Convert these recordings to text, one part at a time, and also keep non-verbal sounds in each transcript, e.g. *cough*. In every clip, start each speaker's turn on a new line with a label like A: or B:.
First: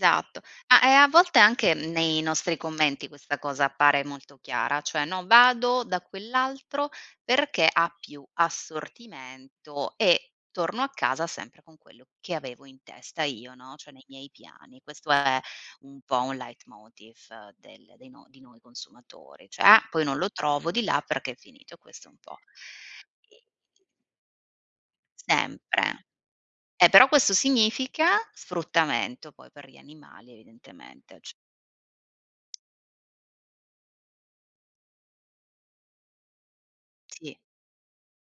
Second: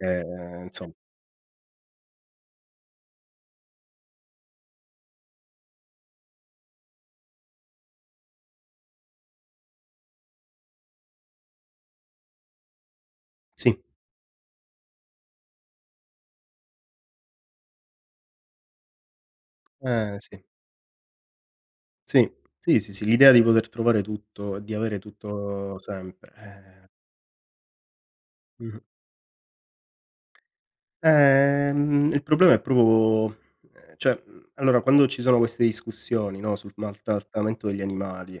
A: Eh, ehm,
B: Ah, e,
A: insomm
B: a volte, anche nei nostri commenti questa cosa appare molto chiara. Cioè, no: "vado da quell'altro perché ha più assortimento e torno a casa sempre con quello che avevo in testa io, no,
A: Sì.
B: cioè, nei miei piani". Questo è un po' un leitmotiv del dei no di noi consumatori. Cioè: “Ah, poi non
A: Eh,
B: lo
A: sì.
B: trovo di là perché è finito”. Questo è un
A: Sì.
B: po'
A: Sì, sì, sì l'idea di poter trovare tutto e di avere tutto
B: Sempre.
A: sempre,
B: Eh,
A: eh
B: però questo significa
A: Mh-mh.
B: sfruttamento poi per gli animali, evidentemente, c
A: Eh, mhmm, il problema è proprio, ehm, cioè, mhmm, allora, quando ci sono queste discussioni, no, sul
B: Sì.
A: maltrattamento degli animali,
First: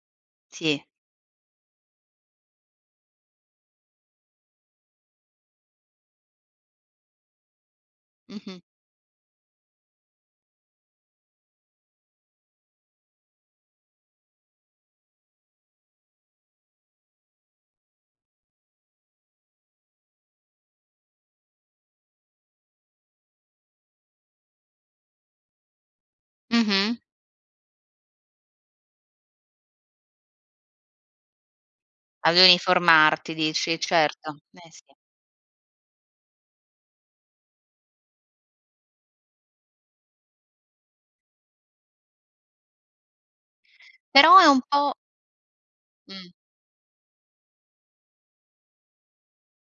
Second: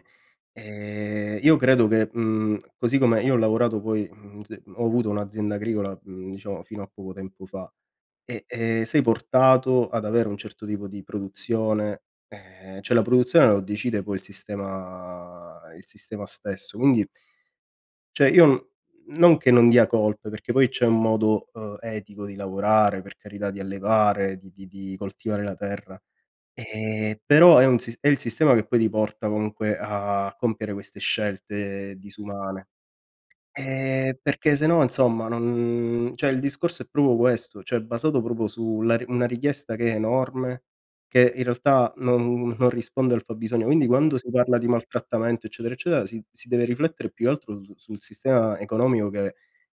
B: Sì.
A: ehm, io credo che, mhmm, così come io ho lavorato, poi, mhmm, zi ho avuto un'azienda agricola, mhmm, diciamo, fino a poco tempo fa. E,
B: Mh-mh.
A: ehm, sei portato ad avere un certo tipo di produzione, ehm, cioè, la produzione lo decide poi il sistema il sistema stesso, quindi cioè, io, n non che non dia colpe, perché poi c'è un modo, uhm, etico di lavorare, per carità, di allevare, di di di coltivare la terra.
B: Mh-mh.
A: E, però è un si è il sistema che poi ti porta, comunque, a compiere queste scelte
B: Ad
A: disumane.
B: uniformarti dici,
A: Ehm,
B: certo.
A: perché, se
B: Eh
A: no,
B: sì.
A: insomma, non cioè, il discorso è proprio questo. Cioè, è basato proprio su la ri una richiesta che è enorme, che in realtà non non risponde al fabbisogno. Quindi, quando si
B: Però è
A: parla
B: un
A: di
B: po'
A: maltrattamento, eccetera, eccetera, si
B: Mh.
A: si deve riflettere, più che altro, su sul sistema economico che a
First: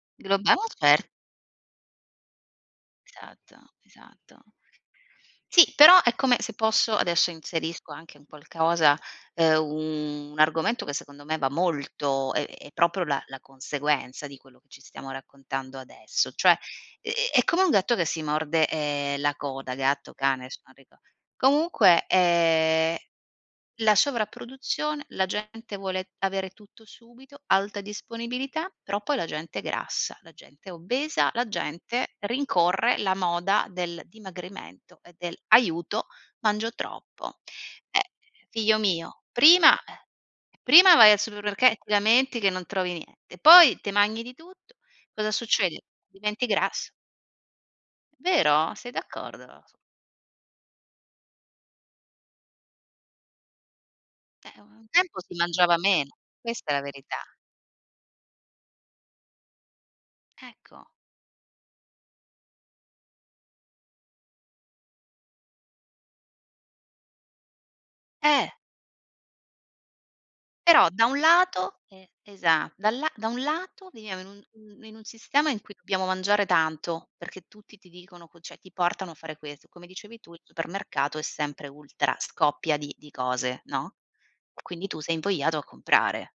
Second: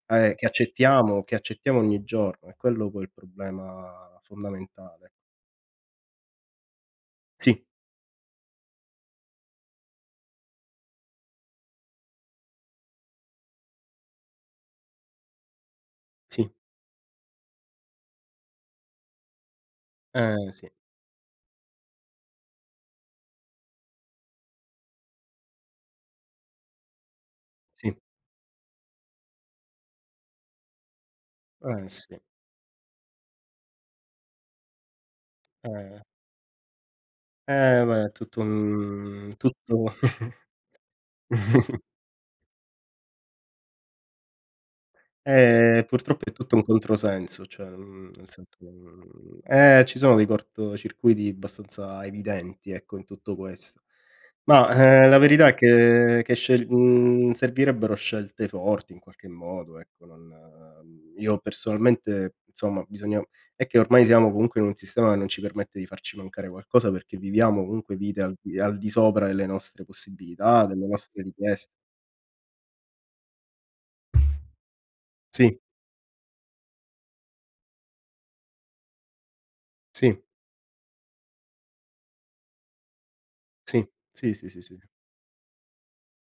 A: e che
B: Globa *unintelligible*
A: accettiamo, che accettiamo ogni giorno. È quello, poi, il
B: Esatto,
A: problema
B: esatto.
A: fondamentale.
B: Sì, però è come se posso, adesso
A: Sì.
B: inserisco anche un qualcosa, uhm, un argomento che, secondo me, va molto, è è proprio la la conseguenza di quello che ci stiamo raccontando adesso.
A: Sì.
B: Cioè, ehm, è come un gatto che si morde, ehm, la coda, gatto, cane,
A: Eh,
B: adesso
A: sì.
B: non rico comunque, ehm, la sovraproduzione, la gente vuole avere tutto subito, alta
A: Sì.
B: disponibilità, però poi la gente è grassa, la gente è obesa, la
A: Eh,
B: gente
A: sì.
B: rincorre la moda del dimagrimento e del
A: Eh.
B: "aiuto mangio troppo”.
A: Eh, ma
B: Eh,
A: è tutto
B: figlio mio,
A: un tutto
B: prima
A: u
B: prima vai al supermerc e e
A: *chuckles*
B: ti lamenti che non trovi niente, poi te magni di tutto, cosa succede?
A: Eh, purtroppo, è
B: Diventi
A: tutto un
B: grasso.
A: controsenso, cioè, mhmm, nel senso,
B: Vero, sei
A: mhmm
B: d'accordo?
A: eh, ci sono dei cortocircuiti abbastanza evidenti, ecco, in tutto questo.
B: Eh,
A: Mah,
B: un
A: ehm, la
B: tempo si
A: verità è
B: mangiava meno,
A: che che scel
B: questa è la verità.
A: mhmm, servirebbero scelte forti, in qualche modo. Ecco, non
B: Ecco.
A: mhmm, io, personalmente insomma, bisogna è che ormai siamo, comunque, in un sistema che non ci permette di farci mancare qualcosa perché viviamo, comunque, vite al
B: Eh!
A: di al di sopra delle nostre possibilità, delle
B: Però, da un
A: nostre richies
B: lato e esa da la da un lato, viviamo in un mhmm, in un sistema
A: Sì.
B: in cui dobbiamo mangiare tanto, perché tutti ti dicono co cioè, ti portano a fare questo. Come dicevi
A: Sì.
B: tu, il supermercato è sempre ultra scoppia di di cose,
A: Sì,
B: no,
A: sì, sì, sì, sì.
B: quindi, tu sei invogliato a comprare.